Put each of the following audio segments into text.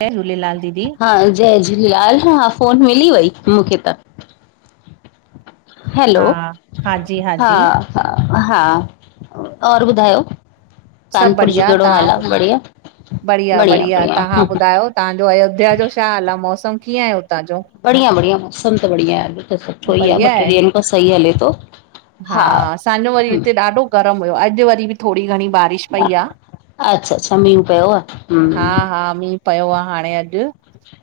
जय झूलेलाल दीदी। हा जय झूलेलाल, हा फ़ोन मिली वई मूंखे त। हा हैलो, हाजी हाजी हा- हा, हा और ॿुधायो। सभु कानपुर जो बढ़िया केड़ो हाल तव्हां आहे? ॿुध बढ़िया, बढ़िया- बढ़िया हु ब। तहांजो अयोध्या जो छा हाल आहे? मौसम कीअं आहे हुतां जो? बढ़िया- बढ़िया, मौसम त बढ़िया आहे! अॼु त सुठो ई आहे, ॿ टे ॾींहंनि खां सही हले थो। हा असांजो वरी हम्म, हिते ॾाढो गरम हुयो, अॼु वरी बि थोरी घणी बारिश पई या, अच्छा अच्छा मींहुं पियो आहे हम्म हा- हा, मीं पयो आह हाणे अॼु,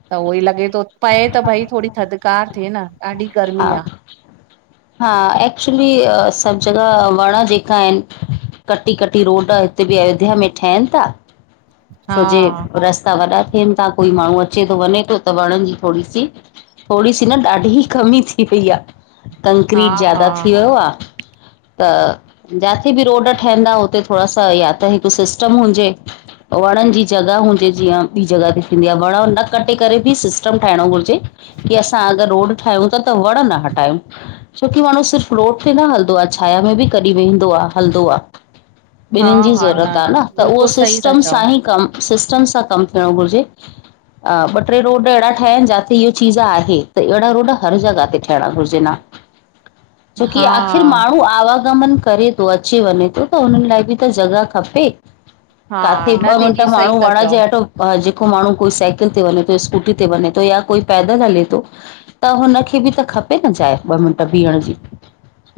त उहोई लॻे थो, पए त भई थोड़ी थधिकार थिए न। ॾाढी गर्मी आह। [inaudible] हा एक्चुली, सब जगह वण जेका आहनि। कटी-कटी रोड, हिते बि अयोध्या में ठहनि था, हा छो जे रस् वॾा थियनि था, कोई माण्हू अचे थो वञे थो त वणनि जी थोड़ी सी, थोरी सी न ॾाढी कमी थी पई आह, हा कंक्रीट हा ज्यादा थी वयो आह त जाते बि रोड ठहंदा हुते थोड़ा सा, या त हिकु सिस्टम हुजे। वणनि जी जॻह हुजे जीअं, ॿी जॻह ते थींदी आहे। वण न कटे करे बि सिस्टम ठाहिणो घुरिजे। की असां अगरि रोड ठाहियूं था, त वण न हटायूं। छोकी माण्हू सिर्फ़ु रोड में न हलंदो आह। छाया में बि कॾहिं वेंंदो आह, हलंदो आह। हा ॿिननि जी हा ज़रूरत आहे न, त उहो बिल्कुलु सही था सिस्टम चओ सां ई कमु, सिस्टम सां कम थियणो घुरिजे। अ ॿ टे रोड अहिड़ा ठहिया आहिनि जाते, इहा चीज़ आहे। त अहिड़ा रोड हर जॻह ते थियण घुरिजन हां, छोकी हा आख़िर माणू आवागमन करे थो, अचे- वञे थो, त उन्हनि लाइ बि त जॻह खपे। हा काथे न ॿ मिंट दीदी सही माण्हू था वण चओ जे हेठों हां, जेको माण्हू कोई साइकिल ते वञे थो, स्कूटी ते वञे थो, या कोई पैदल हले थो त हुनखे बि त खपे न जाए, ॿ मिंट बीहण जी।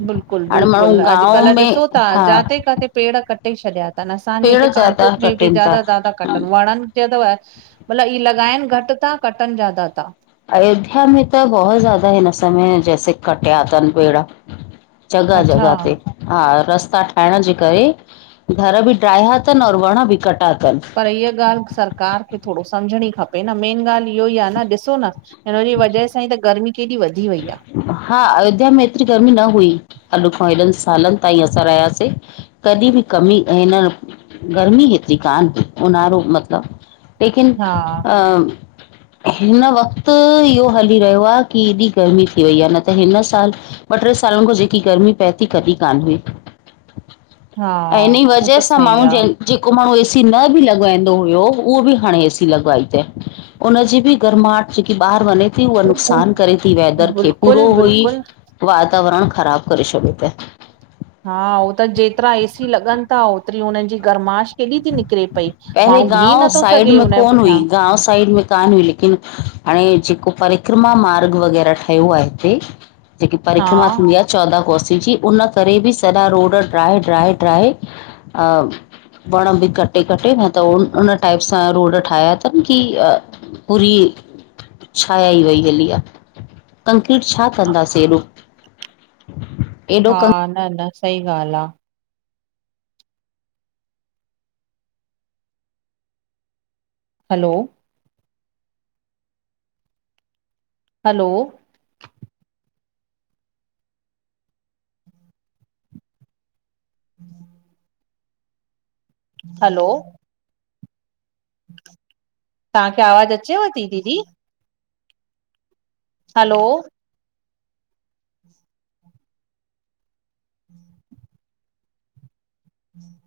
बिल्कुलु- हाणे माण्हू बिल्कुलु, गांव अॼुकल्ह में ॾिसो था हा जाते- काथे पेड़ कटे छॾिया त असांजे पेड़ हिते ज्यादा कानपुर में बि कटनि ज्यादा- ज्यादा था कटनि, वणनि च अथव मतिलब ई लॻाइनि घटि था, कटनि ज्यादा था। अयोध्या में त बहुत ज़्यादा हिन न समय, जैसे कटिया तन पेड़। जॻहा- अच्छा जॻहा ते। हा, रस्ता ठाहिण जे करे घर बि ड्राहिया अथनि, और वण बि कटिया अथनि। पर ईअ ॻाल्हि सरकार खे थोड़ो सम्झणी खपे न, मेन ॻाल्हि इहो ई आहे न, ॾिसो न। हिनजी वजह सां ई त, गर्मी केॾी वधी वई आह। हा अयोध्या में एतिरी गर्मी न हुई, अॼु खां हेॾनि सालनि ताईं असां रहियासें। तॾहिं बि कमी, हिन गर्मी हेतिरी कान थी, ऊन्हारो मतलबु। लेकिन हा अं हिन वक़्तु, इहो हली रहियो आहे कि एॾी गर्मी थी वई आहे। न त हिन साल, ॿ टे सालनि खां जेकी गर्मी पए थी, कॾहिं कान हुई। हा ऐं हिन ई हू त वजह सां सही माण्हू आहे जं जेको माण्हू ए सी न बि लॻाईंदो हुयो, उहो बि हाणे एसी लॻाई तए। हुन जी बि गर्माहट जेकी ॿाहिरि वञे ती उहा नुक़सान करे वेदर खे पूरो बिल्कुलु हुई बिल्कुलु वातावरण ख़राब करे शॾे त। हा हो त जेतिरा एसी लॻनि ता ओतिरी हुननि जी गरमाश केॾी थी निकिरे पई पहले माण्हू बीह गांव नथो साइड सघे में हुनजे कोन पुठियां हुई गांव साइड में कान हुई लेकिन। हाणे जेको परिक्रमा मार्ग वग़ैराह ठहियो आ हिते जेकी हा परिक्रमा थींदी आ चौदाहं कोसी जी उन करे बि सॼा रोड ड्राए ड्राए ड्राए वण बि कटे कटे न त उन टाइप सां रोड ठाहिया तनि की पूरी छाया ई वई हली आ। कंक्रीट छा कंदासीं एॾो। हा एॾो न न सही ॻाल्हि आ। हलो। हलो। [inaudible] हलो। तहां खे आवाज़ अचेव ती, दीदी? हलो। [inaudible] [inaudible]